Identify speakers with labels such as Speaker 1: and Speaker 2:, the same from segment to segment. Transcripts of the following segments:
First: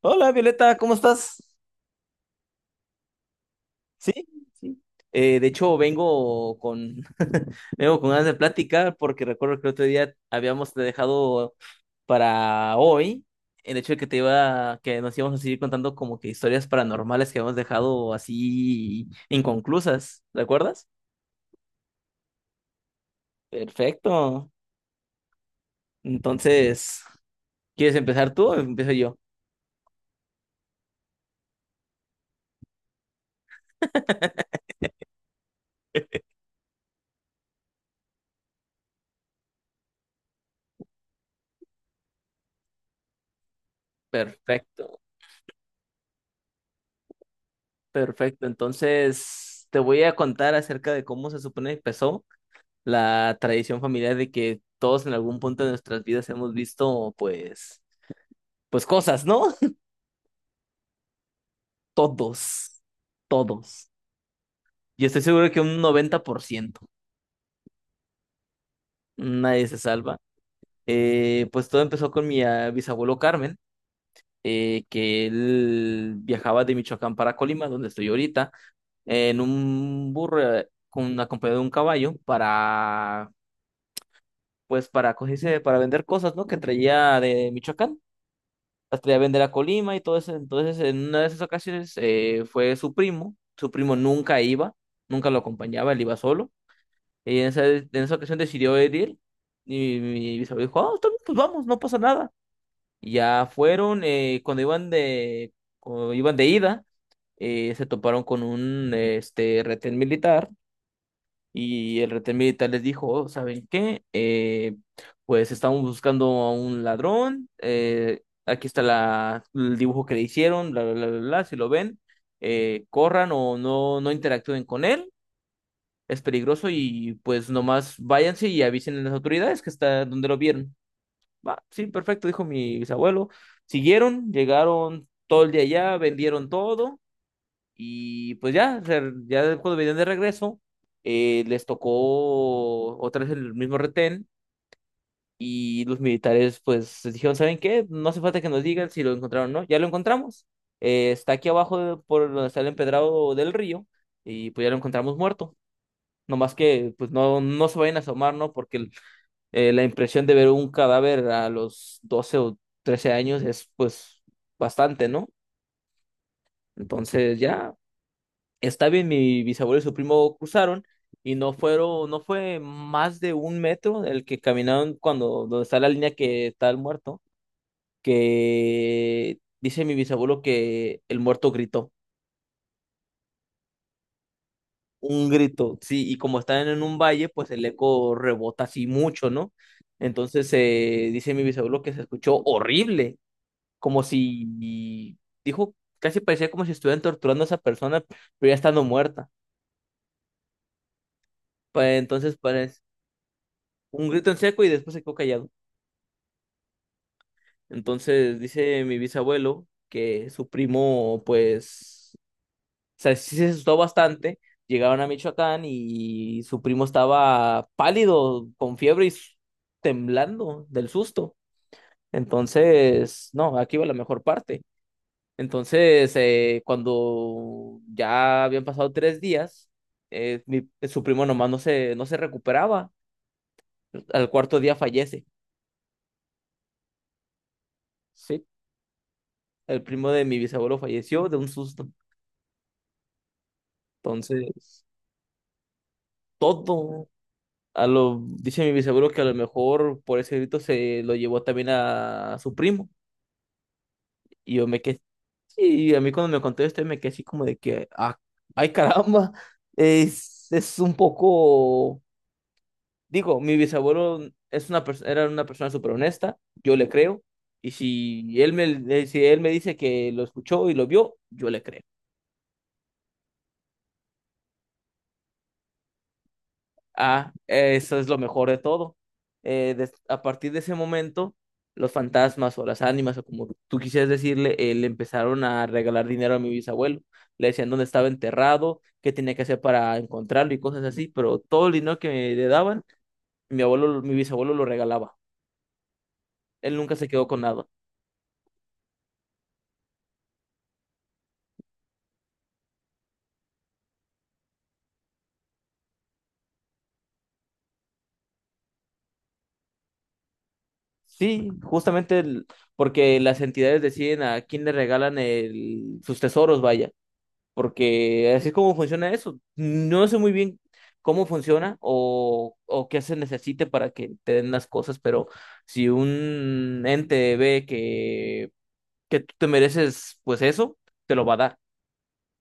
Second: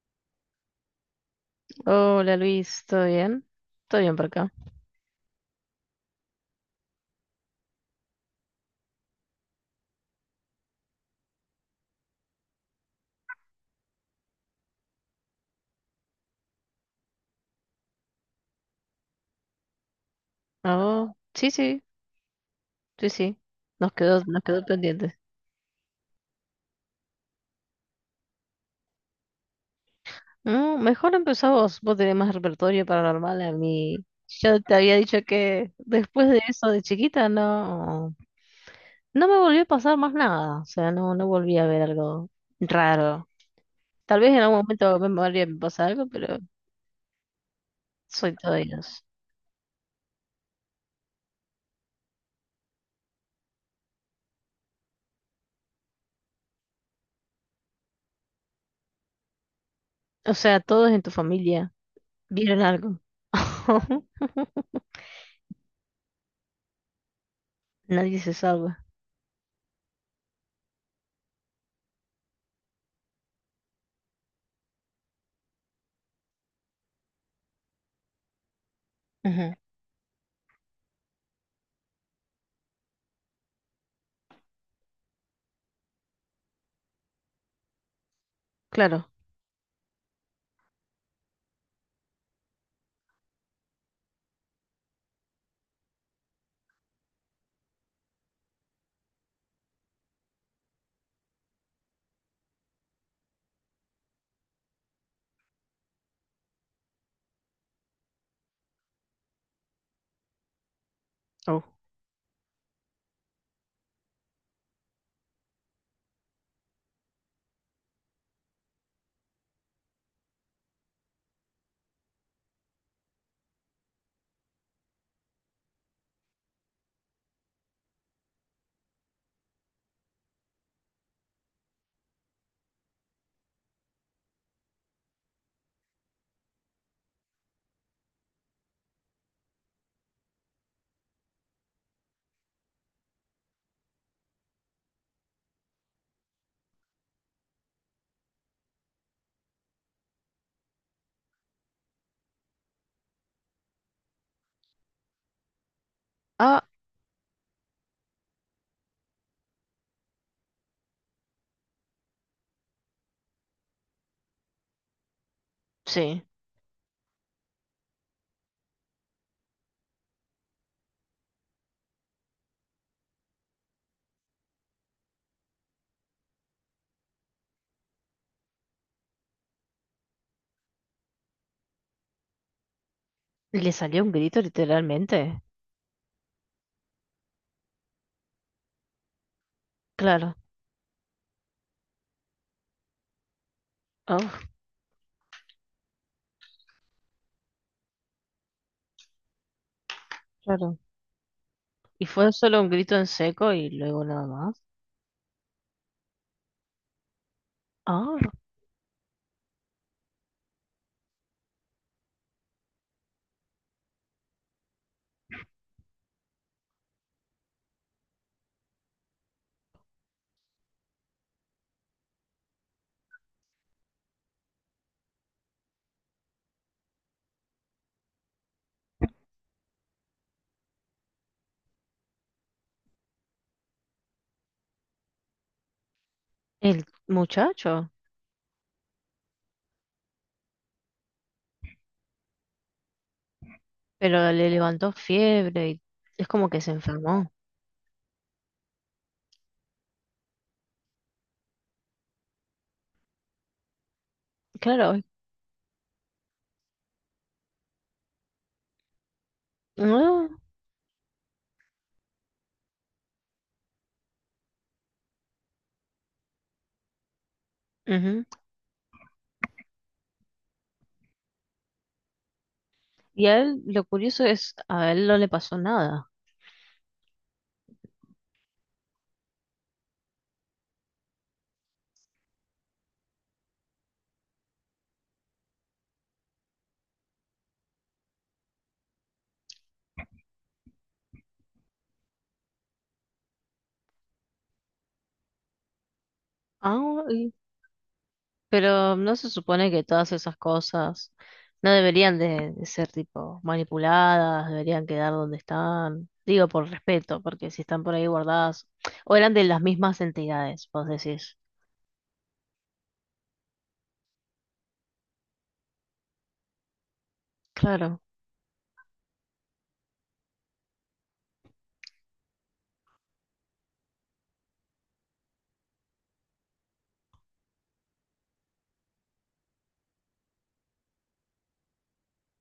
Speaker 1: Hola Violeta, ¿cómo estás?
Speaker 2: Hola Luis, ¿todo bien? ¿Todo
Speaker 1: Sí,
Speaker 2: bien por acá?
Speaker 1: sí. De hecho, vengo con vengo con ganas de platicar porque recuerdo que el otro día habíamos dejado para hoy el hecho de que nos íbamos a seguir contando como que historias paranormales que habíamos dejado así inconclusas,
Speaker 2: ¿A
Speaker 1: ¿recuerdas?
Speaker 2: vos? Sí, sí, sí, sí. Nos quedó, nos
Speaker 1: Perfecto.
Speaker 2: quedó pendiente.
Speaker 1: Entonces, ¿quieres empezar tú o empiezo yo?
Speaker 2: Mejor empezá vos, vos tenés más repertorio paranormal a mí. Yo te había dicho que después de eso de chiquita no me volvió a pasar más nada. O sea, no volví a ver algo raro. Tal vez en algún momento
Speaker 1: Perfecto,
Speaker 2: me volvía a pasar algo, pero soy
Speaker 1: perfecto.
Speaker 2: todo ellos.
Speaker 1: Entonces, te voy a contar acerca de cómo se supone que empezó la tradición familiar de que todos en algún punto de nuestras vidas hemos visto, pues cosas, ¿no?
Speaker 2: O sea, todos en tu familia vieron
Speaker 1: Todos,
Speaker 2: algo.
Speaker 1: todos. Y estoy seguro que un 90%,
Speaker 2: Nadie se salva.
Speaker 1: nadie se salva. Pues todo empezó con mi bisabuelo Carmen, que él viajaba de Michoacán para Colima, donde estoy ahorita, en
Speaker 2: Ujú.
Speaker 1: un burro, con acompañado de un caballo para, pues, para vender cosas, ¿no? Que traía de Michoacán. Las
Speaker 2: Claro.
Speaker 1: traía a vender a Colima y todo eso. Entonces, en una de esas ocasiones fue su primo. Su primo nunca iba, nunca lo acompañaba, él iba solo. Y en esa ocasión decidió ir él. Y mi bisabuelo dijo, ah, está bien, pues vamos, no pasa nada. Y ya fueron. Cuando iban de ida, se toparon con un retén militar, y el retén militar les dijo: "Oh, ¿saben qué? Pues estamos buscando a un ladrón, aquí está el dibujo que le hicieron, bla, bla, bla, bla, bla. Si lo ven, corran, o no, no interactúen con él, es peligroso, y pues nomás váyanse y avisen a las autoridades que está donde lo vieron". Va, sí, perfecto, dijo mi bisabuelo. Siguieron, llegaron todo el día allá, vendieron todo, y pues ya, o sea, ya cuando venían de regreso, les tocó otra vez el mismo retén, y los militares pues les dijeron: ¿saben qué? No hace falta que nos digan si lo encontraron o no, ya lo encontramos. Está aquí abajo por donde está el empedrado del río, y pues ya lo encontramos muerto. No más
Speaker 2: Ah,
Speaker 1: que pues no se vayan a asomar, ¿no? La impresión de ver un cadáver a los 12 o 13 años es pues bastante, ¿no?
Speaker 2: sí.
Speaker 1: Entonces ya. Está bien, mi bisabuelo y su primo cruzaron, y no fue más de 1 metro el que caminaron cuando, donde está la línea que está el muerto, que dice mi bisabuelo que el muerto gritó,
Speaker 2: Le salió un grito
Speaker 1: un
Speaker 2: literalmente.
Speaker 1: grito, sí, y como están en un valle, pues el eco rebota así mucho, ¿no?
Speaker 2: Claro.
Speaker 1: Entonces dice mi bisabuelo que se escuchó horrible, como
Speaker 2: Ah,
Speaker 1: si, dijo, casi parecía como si estuvieran torturando a esa persona, pero ya estando muerta.
Speaker 2: claro.
Speaker 1: Pues,
Speaker 2: Y fue
Speaker 1: entonces
Speaker 2: solo un
Speaker 1: parece
Speaker 2: grito en seco y luego
Speaker 1: un
Speaker 2: nada
Speaker 1: grito en
Speaker 2: más.
Speaker 1: seco y después se quedó callado.
Speaker 2: Ah,
Speaker 1: Entonces dice mi bisabuelo que su primo, pues, o sea, sí se asustó bastante. Llegaron a Michoacán y su primo estaba pálido, con fiebre y temblando del susto. Entonces, no, aquí va la mejor parte. Entonces, cuando ya habían pasado 3 días, su primo nomás no se recuperaba. Al cuarto día fallece.
Speaker 2: el muchacho.
Speaker 1: Sí. El primo de mi bisabuelo falleció de un susto.
Speaker 2: Pero le
Speaker 1: Entonces,
Speaker 2: levantó fiebre y es como que se
Speaker 1: todo.
Speaker 2: enfermó.
Speaker 1: Dice mi bisabuelo que a lo mejor por ese grito se lo llevó también a su primo. Y yo me
Speaker 2: Claro.
Speaker 1: quedé. Y a mí, cuando me contó esto, me quedé así como de que, ah, ay caramba,
Speaker 2: Ah,
Speaker 1: es un poco, digo, mi bisabuelo es una era una persona súper honesta, yo le creo, y
Speaker 2: ujú.
Speaker 1: si él me dice que lo escuchó y lo vio, yo le creo.
Speaker 2: Y a él, lo curioso es, a él no le pasó nada.
Speaker 1: Ah, eso es lo mejor de todo. A partir de ese momento, los fantasmas o las ánimas, o como tú quisieras decirle, le empezaron a regalar dinero a mi bisabuelo. Le decían dónde estaba enterrado, qué tenía que hacer para encontrarlo y cosas así, pero todo el dinero que le daban, mi bisabuelo lo regalaba. Él nunca
Speaker 2: Ah,
Speaker 1: se quedó con nada.
Speaker 2: pero no se supone que todas esas cosas no deberían de ser tipo manipuladas, deberían quedar donde están. Digo por respeto, porque si están por ahí guardadas, o eran de las mismas entidades, vos decís.
Speaker 1: Sí, justamente porque las entidades deciden a quién le regalan sus tesoros, vaya.
Speaker 2: Claro.
Speaker 1: Porque así es como funciona eso. No sé muy bien cómo funciona, o qué se necesite para que te den las cosas, pero si un ente ve que tú te mereces, pues eso, te lo va a dar.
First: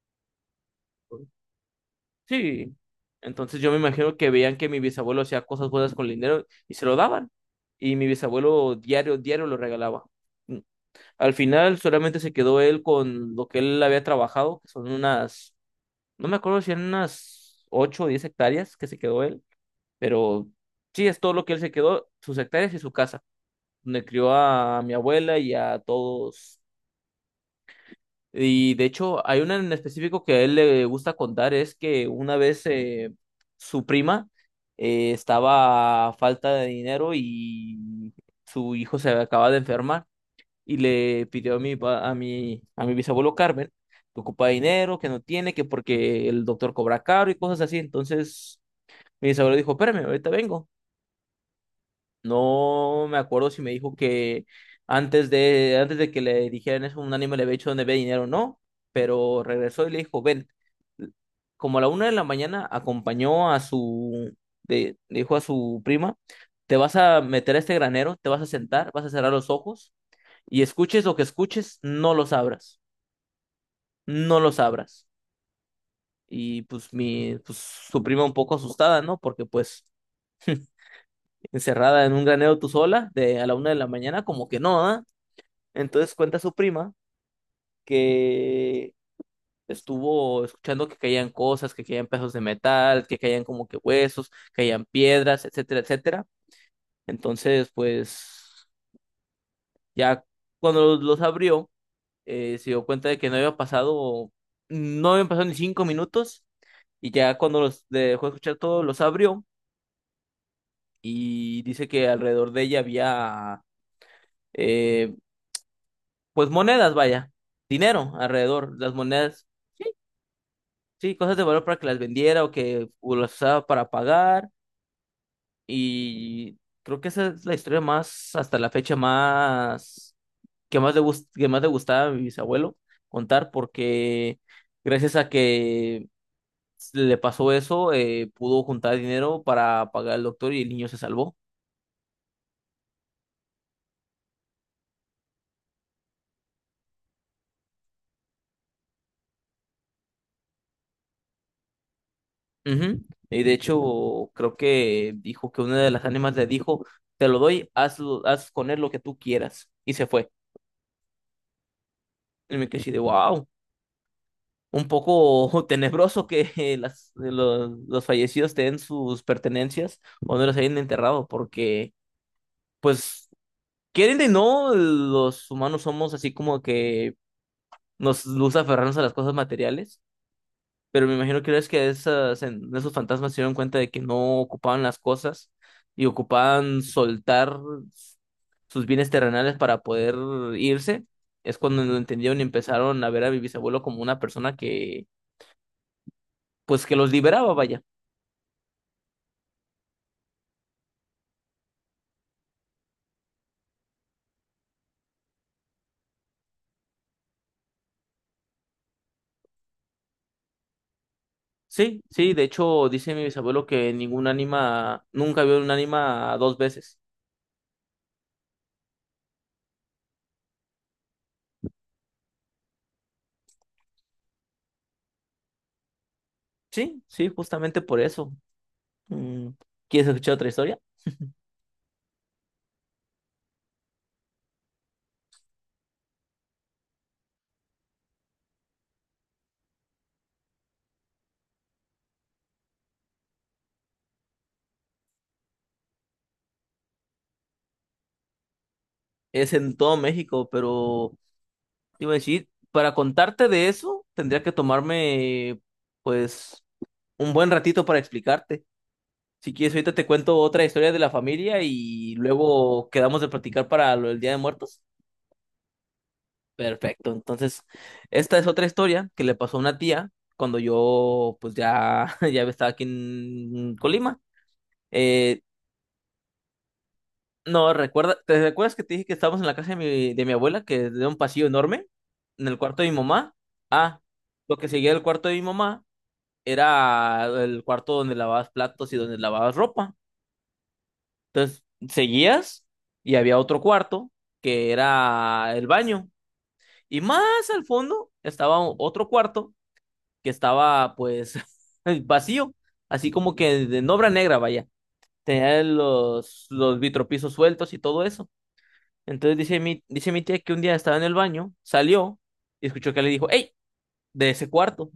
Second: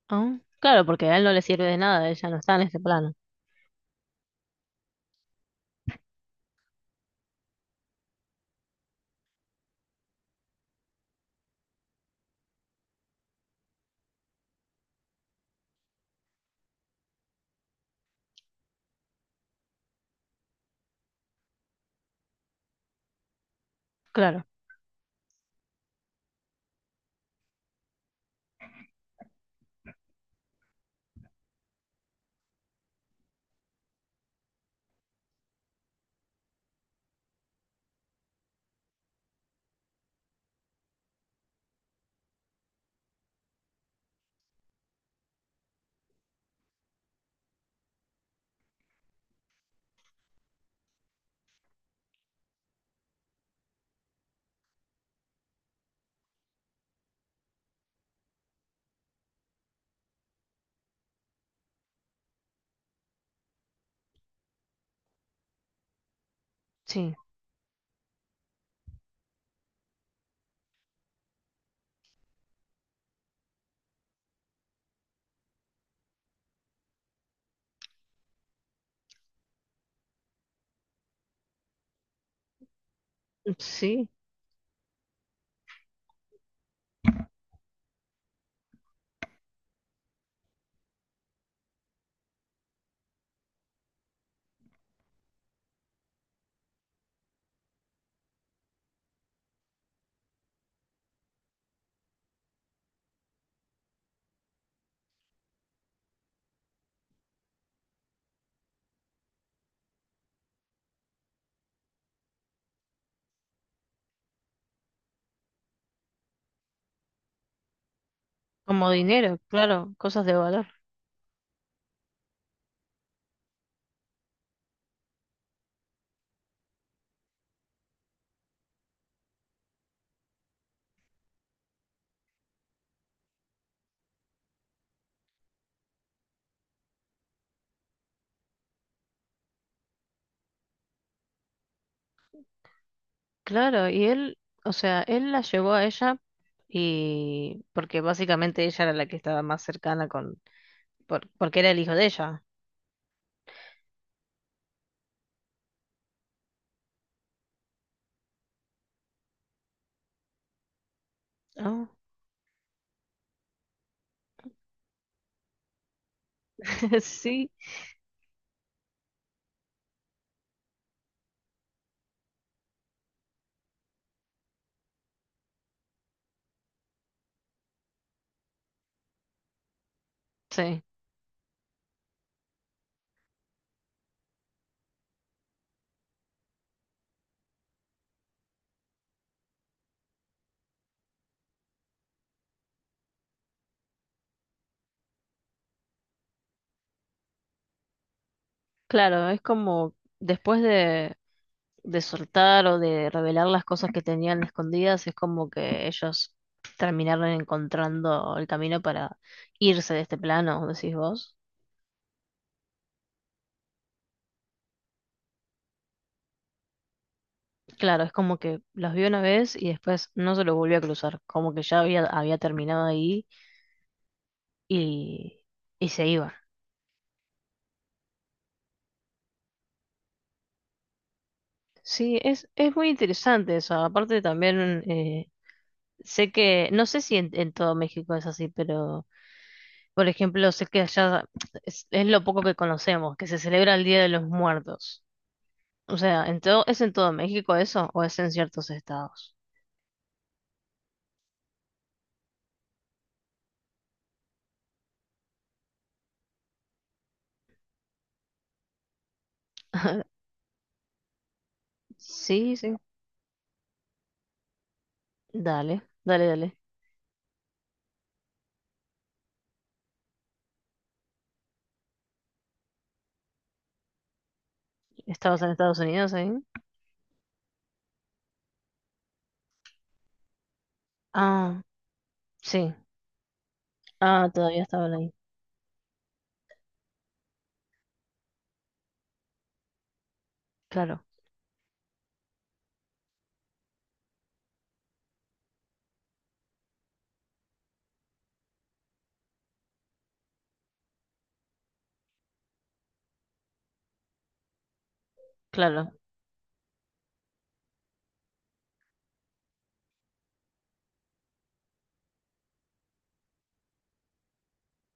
Speaker 2: Ah, claro, porque a él no le sirve de nada, ella no está en
Speaker 1: Sí.
Speaker 2: este plano.
Speaker 1: Entonces, yo me imagino que veían que mi bisabuelo hacía cosas buenas con el dinero y se lo daban. Y mi bisabuelo diario, diario lo regalaba. Mm. Al final solamente se quedó él con lo que él había trabajado, que son unas, no me acuerdo si eran unas 8 o 10 hectáreas, que se quedó él, pero sí, es todo lo que él se quedó, sus hectáreas y su casa, donde crió
Speaker 2: Claro,
Speaker 1: a mi abuela y a todos. Y de hecho, hay una en específico que a él le gusta contar. Es que una vez su prima estaba a falta de dinero y su hijo se acaba de enfermar, y le pidió a mi, pa- a mi bisabuelo Carmen que ocupa dinero, que no tiene, que porque el doctor cobra caro y cosas así. Entonces mi bisabuelo dijo, espérame, ahorita vengo. No me acuerdo si me dijo que antes de que le dijeran eso, un ánimo le había hecho donde ve dinero o no, pero regresó y le dijo, ven, como a la 1 de la mañana acompañó a su, de- dijo a su prima, te vas
Speaker 2: sí,
Speaker 1: a meter a este granero, te vas a sentar, vas a cerrar los ojos, y escuches lo que escuches, no los abras, no los abras. Y pues su prima un poco asustada, ¿no? Porque pues encerrada en un granero tú sola, de a la una de la
Speaker 2: sí,
Speaker 1: mañana, como que no, ¿ah? Entonces cuenta su prima que estuvo escuchando que caían cosas, que caían pedazos de metal, que caían como que huesos, caían piedras, etcétera, etcétera. Entonces, pues ya cuando los abrió, se dio cuenta de que no habían pasado ni 5 minutos. Y ya cuando los dejó de escuchar todo, los abrió, y dice que alrededor de ella había, eh, pues, monedas, vaya, dinero alrededor,
Speaker 2: como
Speaker 1: las
Speaker 2: dinero,
Speaker 1: monedas,
Speaker 2: claro, cosas de valor.
Speaker 1: sí, cosas de valor para que las vendiera, o que o las usaba para pagar. Y creo que esa es la historia más, hasta la fecha más, que más le gustaba a mi bisabuelo contar, porque gracias a que le pasó eso, pudo juntar dinero para pagar al doctor y el niño se salvó.
Speaker 2: Claro, y él, o sea, él la llevó a ella y porque básicamente ella era la que estaba más cercana con, porque era el hijo de ella.
Speaker 1: Ujú. Y de hecho, creo que dijo que una de las ánimas le dijo, te lo doy, haz con él lo que tú quieras. Y se fue.
Speaker 2: Ah,
Speaker 1: Y me quedé así de, wow, un poco tenebroso que las,
Speaker 2: sí,
Speaker 1: los, los fallecidos tengan sus pertenencias, o no los hayan enterrado, porque, pues, quieren de no, los humanos somos así como que nos gusta aferrarnos a las cosas materiales.
Speaker 2: sí.
Speaker 1: Pero me imagino que es que esos fantasmas se dieron cuenta de que no ocupaban las cosas, y ocupaban soltar sus bienes terrenales para poder irse. Es cuando lo entendieron y empezaron a ver a mi bisabuelo como una persona que, pues, que los liberaba, vaya.
Speaker 2: Claro, es como después de soltar o de revelar las cosas que tenían escondidas, es como que ellos terminaron encontrando el camino para irse de este plano, decís vos.
Speaker 1: Sí, sí, de hecho dice mi bisabuelo que ningún ánima, nunca vio un ánima dos veces.
Speaker 2: Claro, es como que los vio una vez y después no se los volvió a cruzar, como que ya había, había terminado ahí y, y se iba.
Speaker 1: Sí, sí, justamente por eso. Mm, ¿Quieres escuchar otra historia?
Speaker 2: Sí, es muy interesante eso. Aparte también eh, sé que, no sé si en todo México es así, pero... Por ejemplo, sé que allá es lo poco que conocemos, que se celebra el Día de los Muertos. O sea, en todo, ¿es en todo México eso o es en ciertos estados?
Speaker 1: Es en todo México, pero te iba a decir, para contarte de eso, tendría que tomarme, pues, un buen ratito para explicarte. Si quieres, ahorita te cuento otra historia de la familia y
Speaker 2: Sí, sí.
Speaker 1: luego quedamos de platicar para lo del Día de Muertos.
Speaker 2: Dale, dale, dale.
Speaker 1: Perfecto. Entonces, esta es otra historia que le pasó a una tía cuando yo, pues, ya estaba aquí en Colima. Eh,
Speaker 2: ¿Estabas en Estados Unidos ahí?
Speaker 1: no, ¿te recuerdas que te dije que estábamos en la casa de mi abuela, que es de un pasillo
Speaker 2: Ah,
Speaker 1: enorme, en el
Speaker 2: sí.
Speaker 1: cuarto de mi mamá? Ah,
Speaker 2: Ah,
Speaker 1: lo
Speaker 2: todavía
Speaker 1: que seguía
Speaker 2: estaban
Speaker 1: del
Speaker 2: ahí.
Speaker 1: cuarto de mi mamá era el cuarto donde lavabas platos y donde lavabas ropa.
Speaker 2: Claro,
Speaker 1: Entonces, seguías y había otro cuarto que era el baño. Y más al fondo estaba otro cuarto que estaba pues vacío, así como que de en obra negra, vaya. Tenía
Speaker 2: claro.
Speaker 1: los vitropisos sueltos y todo eso. Entonces dice mi tía que un día estaba en el baño, salió y escuchó que le dijo, ¡Ey! De ese cuarto.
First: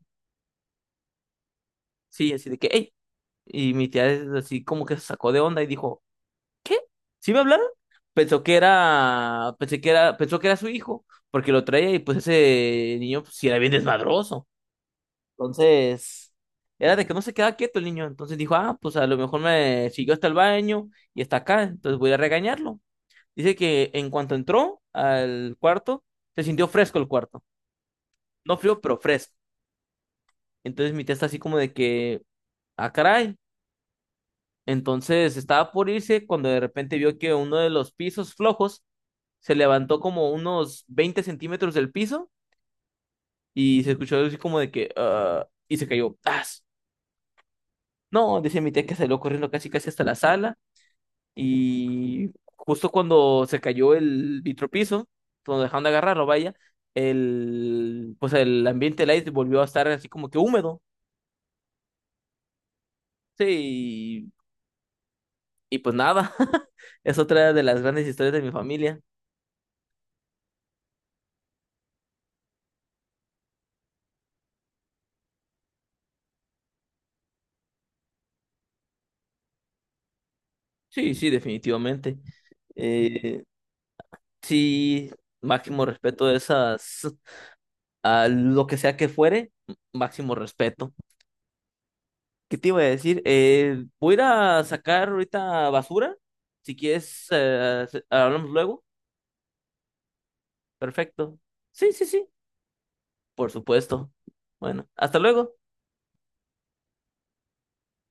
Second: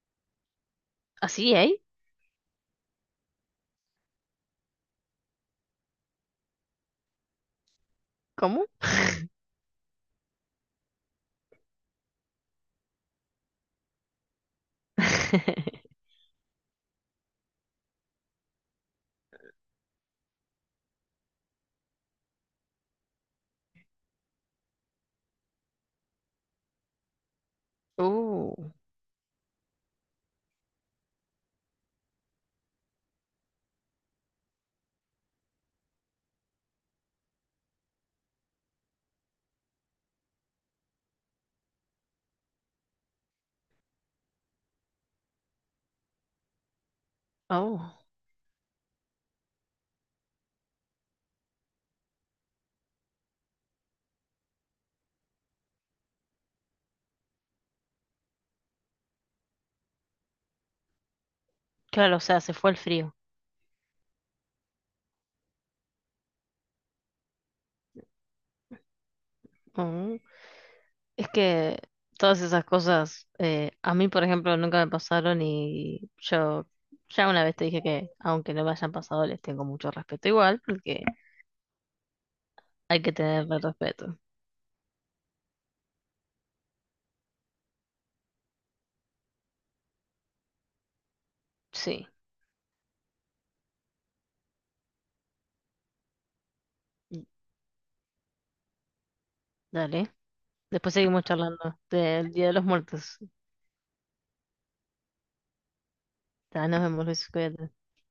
Speaker 2: ¿Así, ahí?
Speaker 1: Sí, así de que, ¡Ey! Y mi tía es así como que se sacó de onda y dijo, ¿sí me hablaron?
Speaker 2: ¿Cómo?
Speaker 1: Pensó que era su hijo, porque lo traía y pues ese niño pues, sí era bien desmadroso. Entonces, era de que no se quedaba quieto el niño. Entonces dijo, ah, pues a lo mejor me siguió hasta el baño y está acá, entonces voy a regañarlo. Dice que en cuanto entró al cuarto, se sintió fresco el cuarto.
Speaker 2: Uh,
Speaker 1: No frío, pero fresco. Entonces mi tía está así como de que, ah, caray. Entonces estaba por irse, cuando de repente vio que uno de los pisos flojos se levantó como unos 20 centímetros del piso, y se escuchó algo así como de que, ah, y se cayó. ¡Tas!
Speaker 2: oh.
Speaker 1: No, dice mi tía que salió corriendo casi casi hasta la sala, y justo cuando se cayó el vitropiso, cuando dejaron de agarrarlo, vaya, pues el ambiente del aire volvió a estar así como que húmedo.
Speaker 2: Claro, o sea, se fue el frío.
Speaker 1: Sí, y pues nada, es otra de las grandes historias de mi familia.
Speaker 2: Es que todas esas cosas, a mí, por ejemplo, nunca me pasaron y yo ya una vez te dije que, aunque no me hayan pasado, les tengo mucho respeto igual, porque
Speaker 1: Sí, sí, definitivamente.
Speaker 2: hay que
Speaker 1: Eh,
Speaker 2: tenerle respeto.
Speaker 1: sí, máximo respeto de esas, a lo que sea que fuere, máximo respeto.
Speaker 2: Sí,
Speaker 1: ¿Qué te iba a decir? Voy a ir a sacar ahorita basura. Si quieres, hablamos luego.
Speaker 2: dale. Después seguimos
Speaker 1: Perfecto.
Speaker 2: charlando
Speaker 1: Sí, sí, sí,
Speaker 2: del Día de los Muertos.
Speaker 1: por supuesto. Bueno, hasta luego.
Speaker 2: Ya, nos vemos, Luis, cuídate.